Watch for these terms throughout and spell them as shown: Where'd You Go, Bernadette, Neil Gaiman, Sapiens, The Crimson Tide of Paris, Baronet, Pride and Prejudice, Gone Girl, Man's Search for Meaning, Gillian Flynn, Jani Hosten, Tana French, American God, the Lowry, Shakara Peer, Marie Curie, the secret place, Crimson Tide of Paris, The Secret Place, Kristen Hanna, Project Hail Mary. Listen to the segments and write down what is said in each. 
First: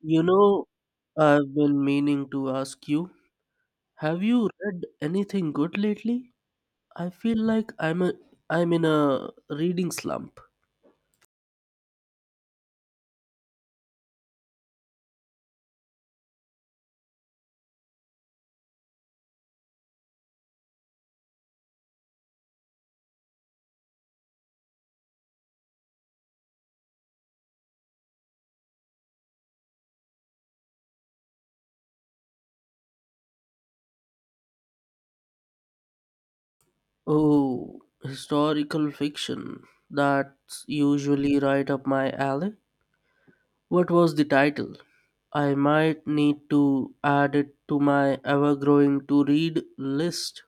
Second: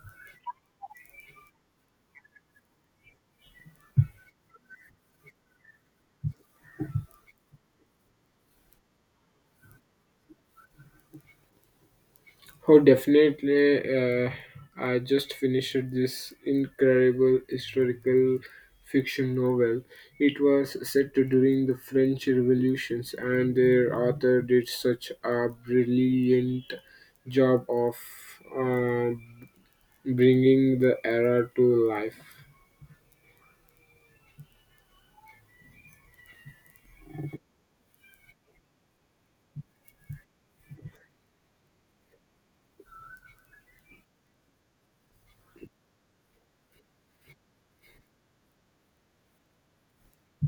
You know, I've been meaning to ask you, have you read anything good lately? I feel like I'm in a reading slump. Oh, definitely. Uh, I just finished this incredible historical fiction novel. It was set during the French Revolutions, and their author did such a brilliant job of uh, bringing the era to life. Oh, historical fiction. That's usually right up my alley. What was the title? I might need to add it to my ever-growing to-read list.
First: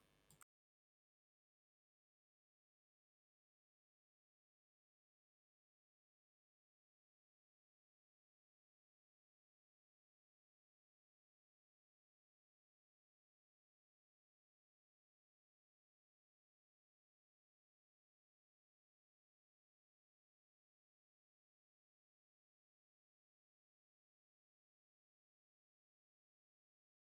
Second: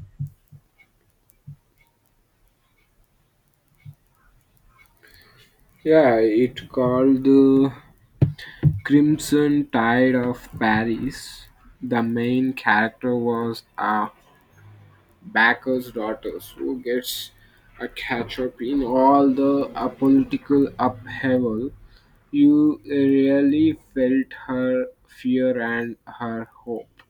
Yeah, it called the Crimson Tide of Paris. The main character was a Backers' daughters, who gets a catch up in all the political upheaval, you really felt her fear and her hope.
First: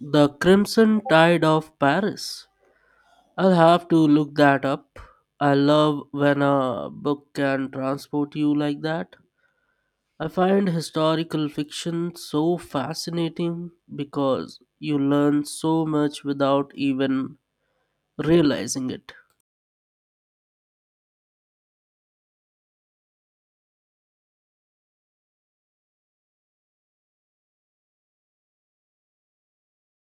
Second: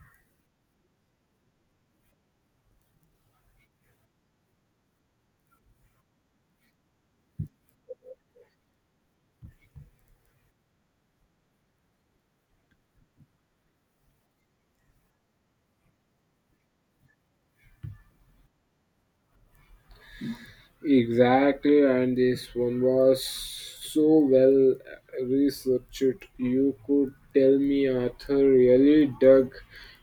The Crimson Tide of Paris. I'll have to look that up. I love when a book can transport you like that. I find historical fiction so fascinating because you learn so much without even realizing it. Exactly, and this one was so well researched. You could tell me Arthur really dug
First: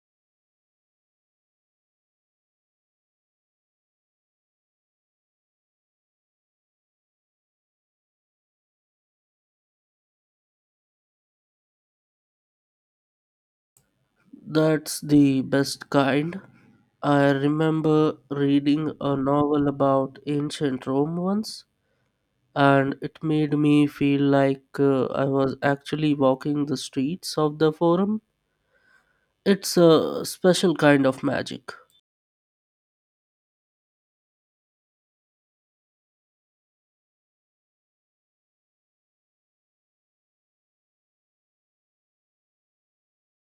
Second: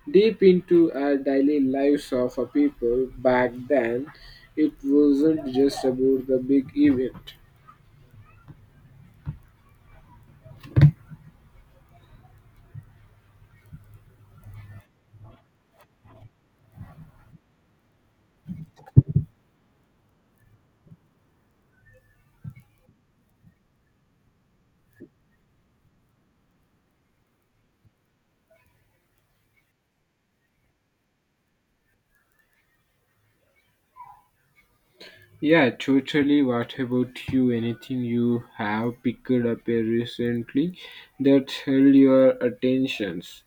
deep into our daily lives of a people back then. It wasn't just about the big event. That's the best kind. I remember reading a novel about ancient Rome once, and it made me feel like I was actually walking the streets of the Forum. It's a special kind of magic. Yeah, totally. What about you? Anything you have picked up recently that held your attentions?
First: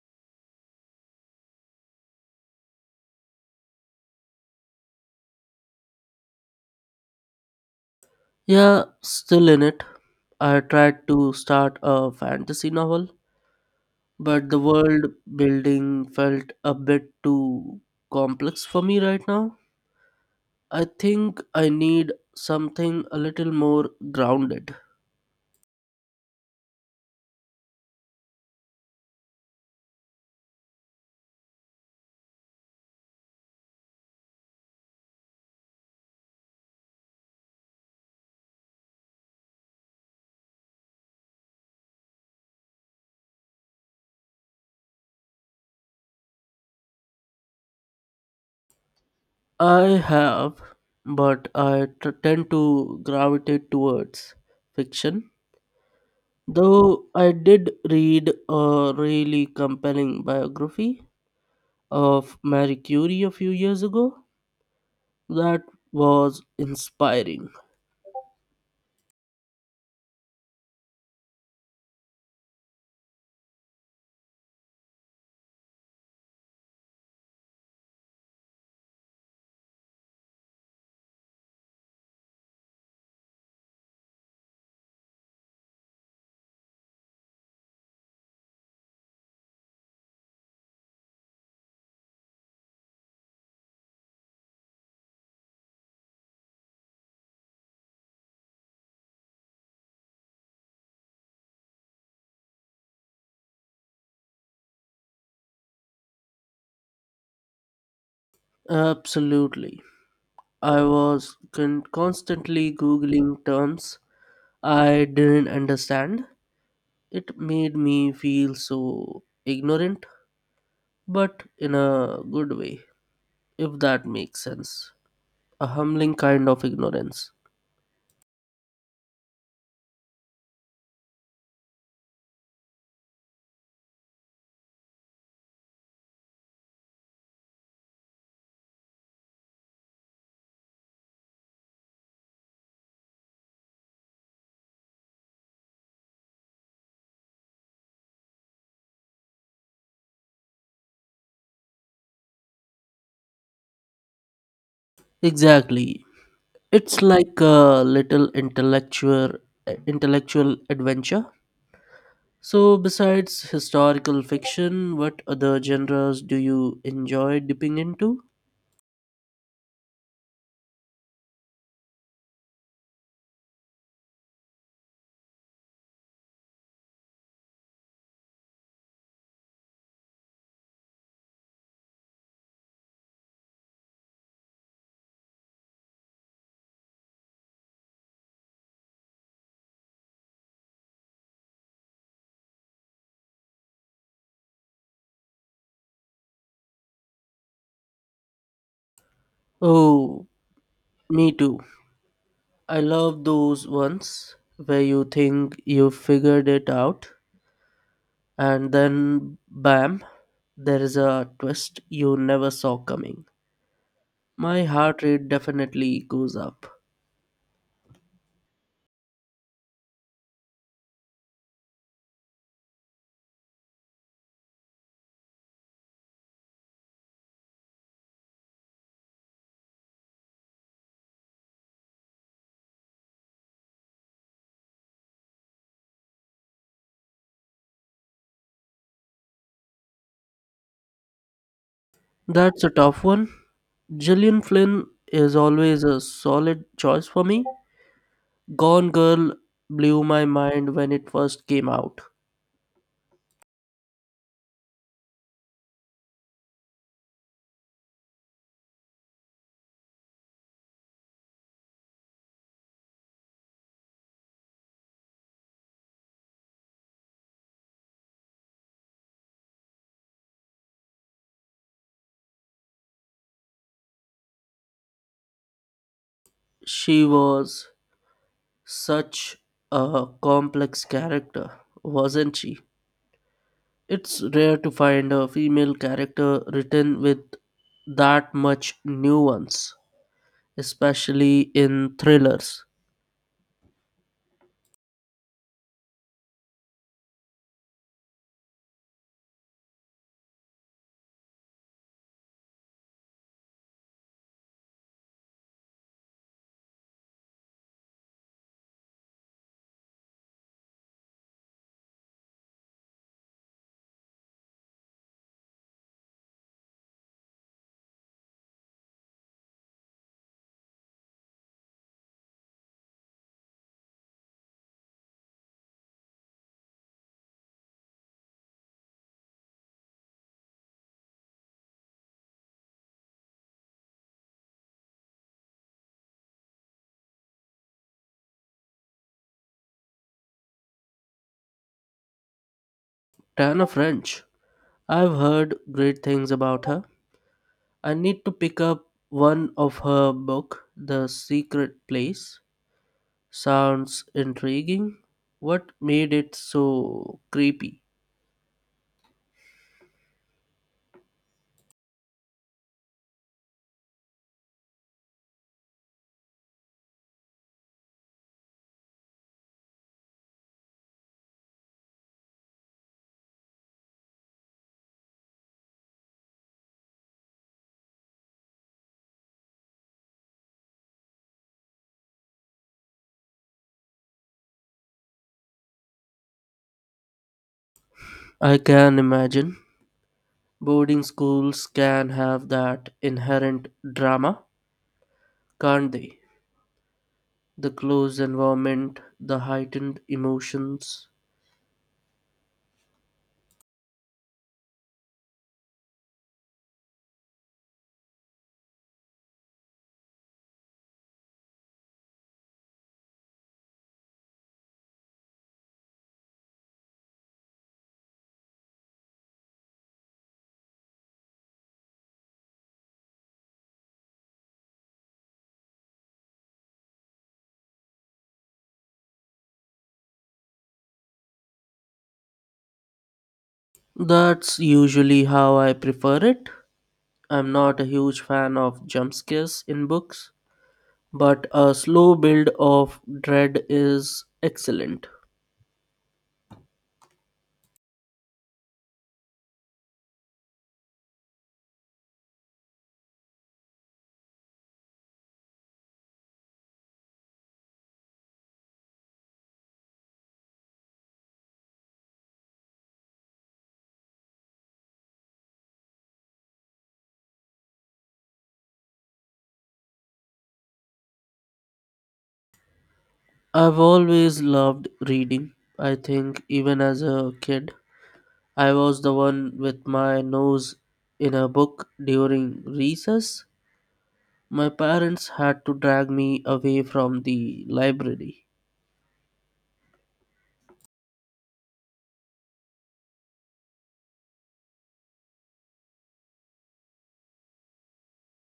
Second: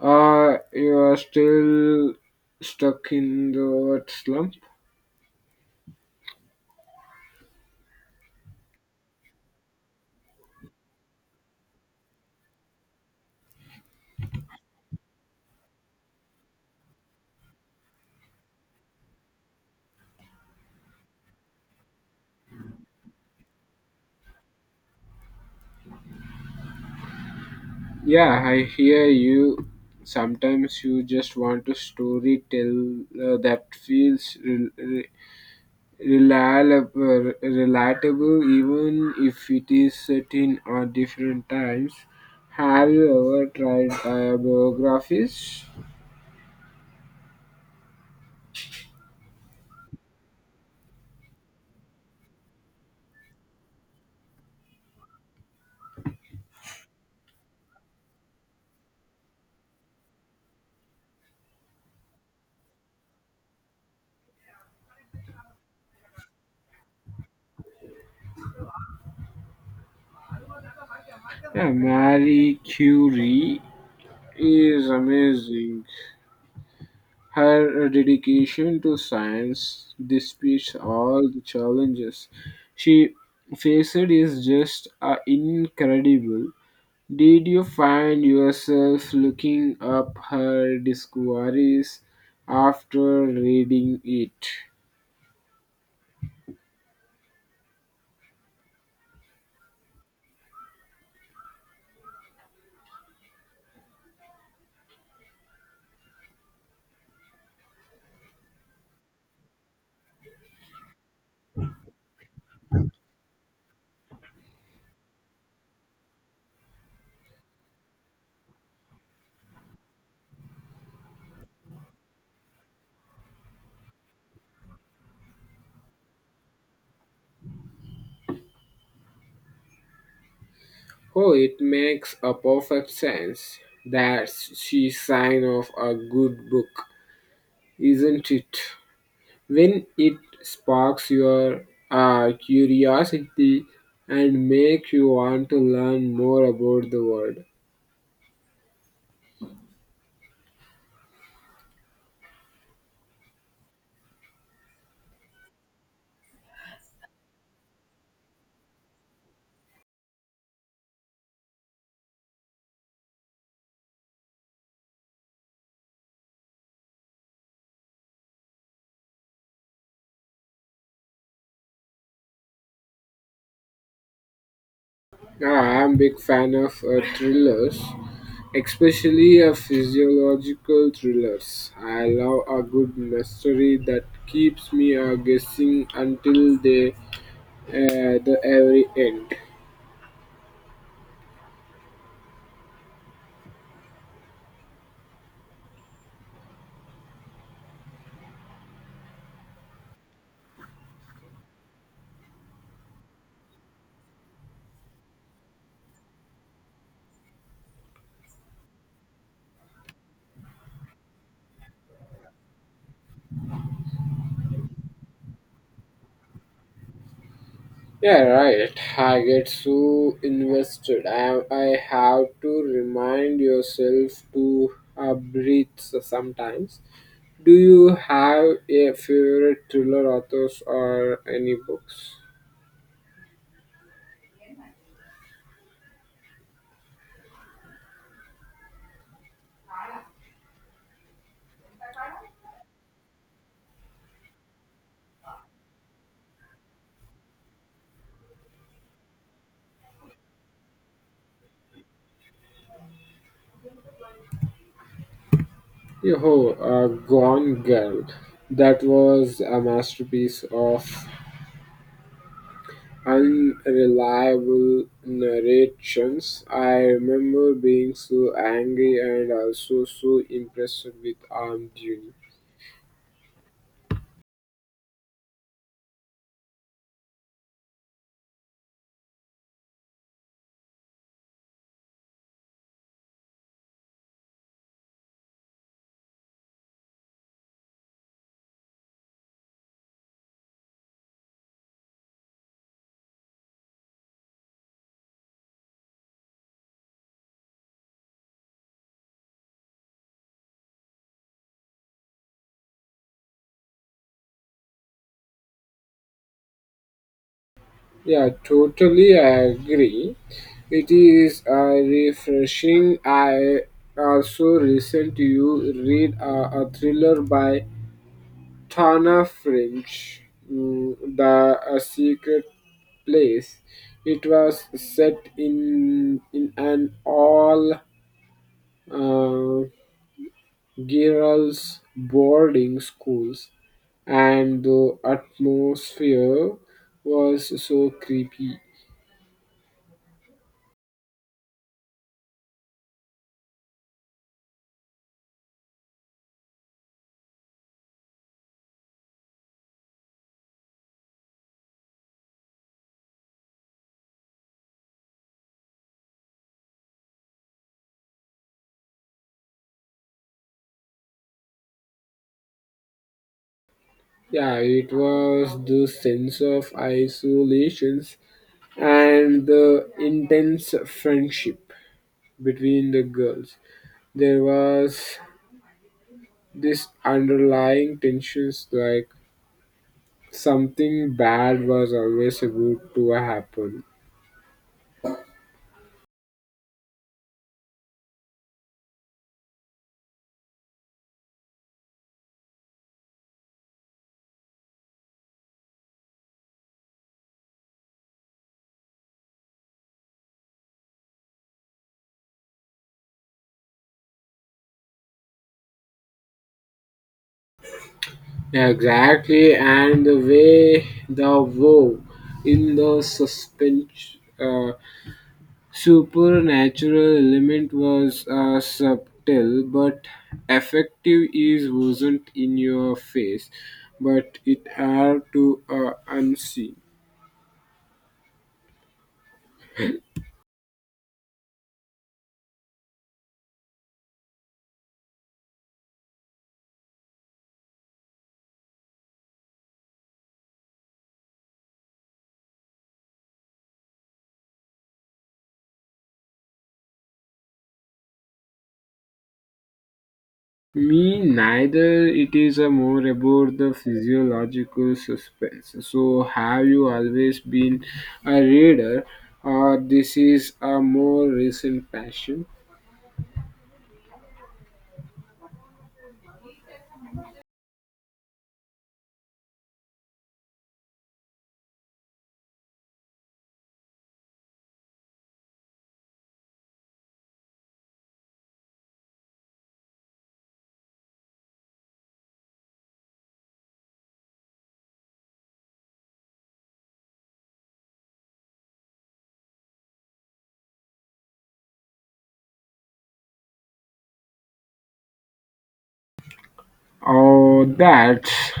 Or you are still stuck in the what slump? Yeah, still in it. I tried to start a fantasy novel, but the world building felt a bit too complex for me right now. I think I need something a little more grounded. Yeah, I hear you. Sometimes you just want a story tell that feels reliable, relatable even if it is set in different times. Have you ever tried biographies? I have, but I tend to gravitate towards fiction. Though I did read a really compelling biography of Marie Curie a few years ago. That was inspiring. Yeah, Marie Curie is amazing. Her dedication to science, despite all the challenges she faced, is just incredible. Did you find yourself looking up her discoveries after reading it? Absolutely. I was constantly Googling terms I didn't understand. It made me feel so ignorant, but in a good way, if that makes sense. A humbling kind of ignorance. Oh, it makes a perfect sense. That's she sign of a good book, isn't it? When it sparks your curiosity and make you want to learn more about the world. Exactly. It's like a little intellectual adventure. So, besides historical fiction, what other genres do you enjoy dipping into? Yeah, I'm big fan of thrillers, especially physiological thrillers. I love a good mystery that keeps me guessing until the the every end. Oh, me too. I love those ones where you think you figured it out and then bam, there is a twist you never saw coming. My heart rate definitely goes up. Yeah, right. I get so invested. I have to remind yourself to breathe sometimes. Do you have a favorite thriller authors or any books? That's a tough one. Gillian Flynn is always a solid choice for me. Gone Girl blew my mind when it first came out. Yo, Gone Girl. That was a masterpiece of unreliable narrations. I remember being so angry and also so impressed with Arm Junior. She was such a complex character, wasn't she? It's rare to find a female character written with that much nuance, especially in thrillers. Yeah, totally I agree. It is refreshing. I also recent you read a thriller by Tana French, mm, the secret place. It was set in an all uh, girls boarding schools, and the atmosphere was so creepy. Tana French. I've heard great things about her. I need to pick up one of her book, The Secret Place. Sounds intriguing. What made it so creepy? Yeah, it was the sense of isolations and the intense friendship between the girls. There was this underlying tensions like something bad was always about to happen, I can imagine. Boarding schools can have that inherent drama, can't they? The close environment, the heightened emotions. exactly, and the way the woe in the suspense supernatural element was subtle but effective is wasn't in your face but it had to unseen. That's usually how I prefer it. I'm not a huge fan of jump scares in books, but a slow build of dread is excellent. Me neither. It is a more about the physiological suspense. So, have you always been a reader, or this is a more recent passion? I've always loved reading. I think even as a kid, I was the one with my nose in a book during recess. My parents had to drag me away from the library. Oh, that's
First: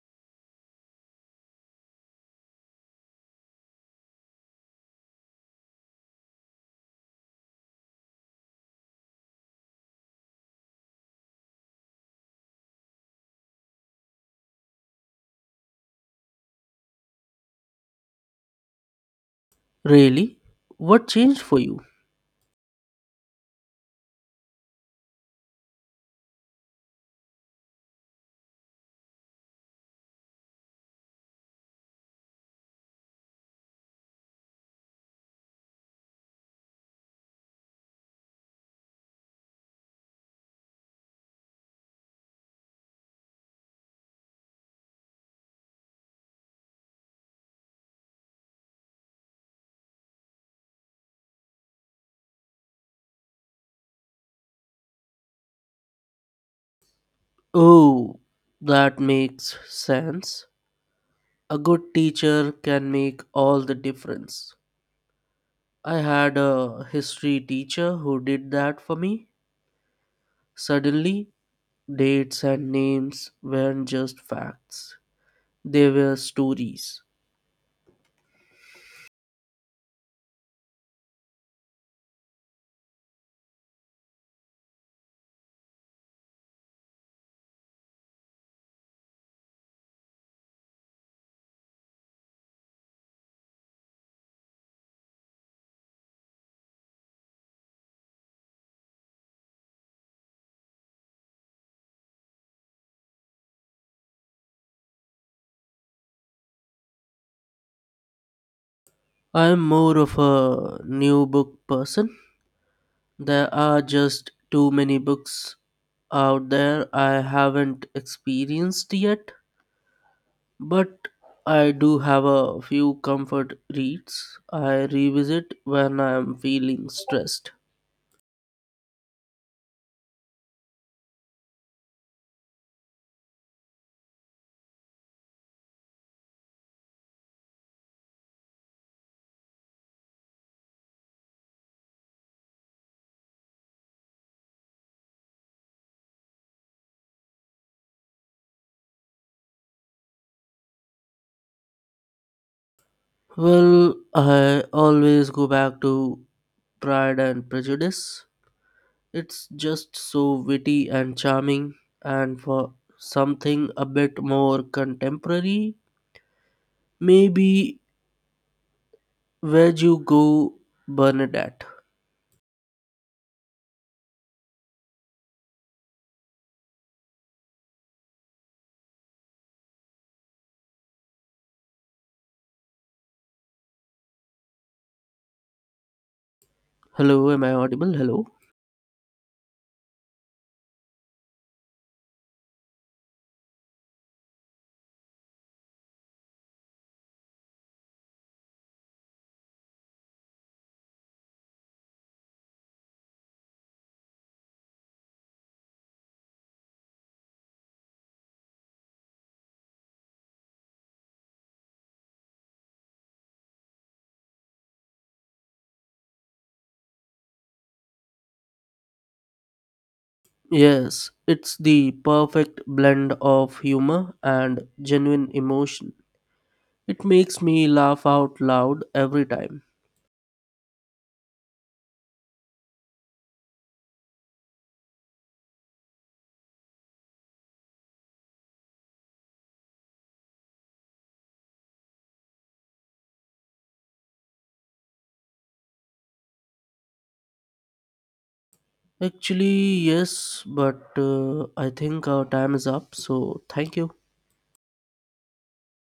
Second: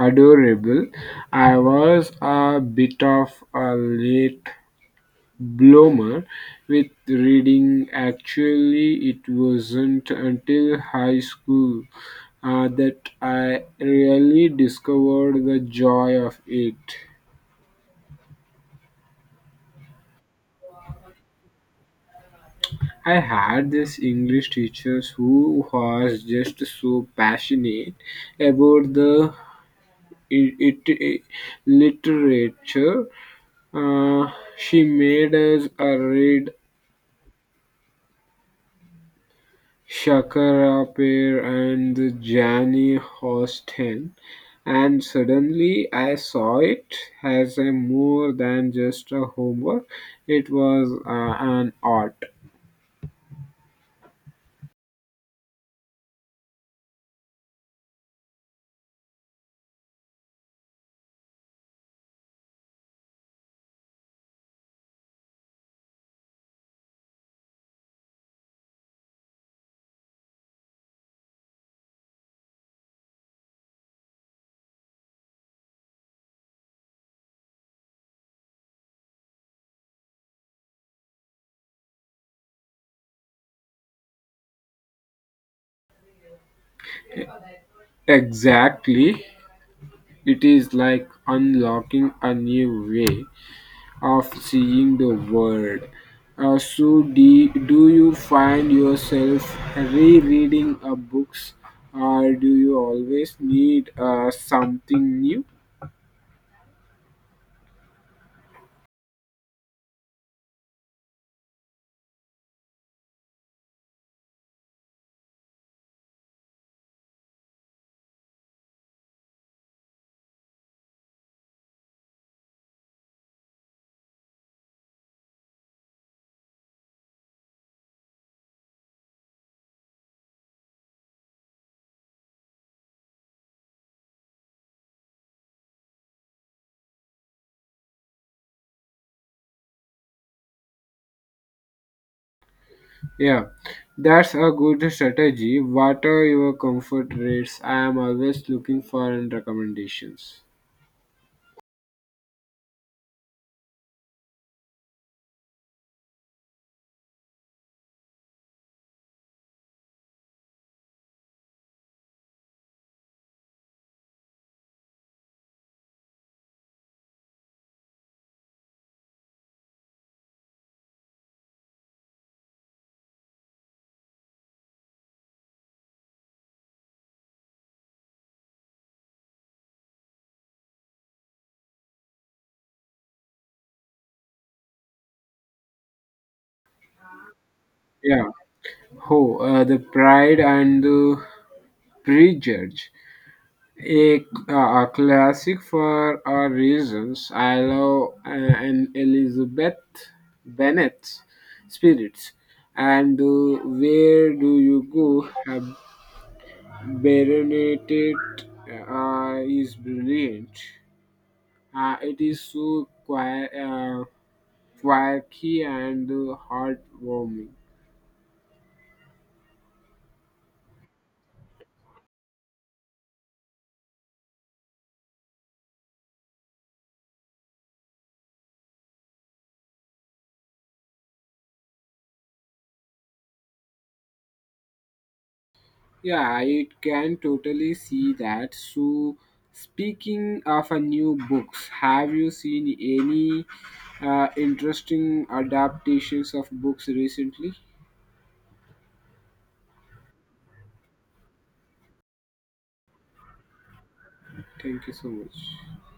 adorable. I was a bit of a late Blomer with reading; actually it wasn't until high school that I really discovered the joy of it. Really? What changed for you? I had this English teacher who was just so passionate about the it, it, literature. Uh, she made us read Shakara Peer and the Jani Hosten, and suddenly I saw it as a more than just a homework. It was an art. Oh, that makes sense. A good teacher can make all the difference. I had a history teacher who did that for me. Suddenly, dates and names weren't just facts, they were stories. Exactly. It is like unlocking a new way of seeing the world. So do you find yourself rereading books, or do you always need something new? I'm more of a new book person. There are just too many books out there I haven't experienced yet, but I do have a few comfort reads I revisit when I'm feeling stressed. Yeah, that's a good strategy. What are your comfort rates? I am always looking for and recommendations. Well, I always go back to Pride and Prejudice. It's just so witty and charming, and for something a bit more contemporary, maybe Where'd You Go, Bernadette. Hello, am I audible? Hello. Yeah. Oh, the Pride and the Prejudge, a, a classic for our reasons. I love an Elizabeth Bennet's spirits. And where do you go? Baronet is brilliant. It is so quiet, quirky and heartwarming. Yes, it's the perfect blend of humor and genuine emotion. It makes me laugh out loud every time. Yeah, I can totally see that. So, speaking of a new books, have you seen any interesting adaptations of books recently? Actually, yes, but I think our time is up, so thank you. Thank you so much.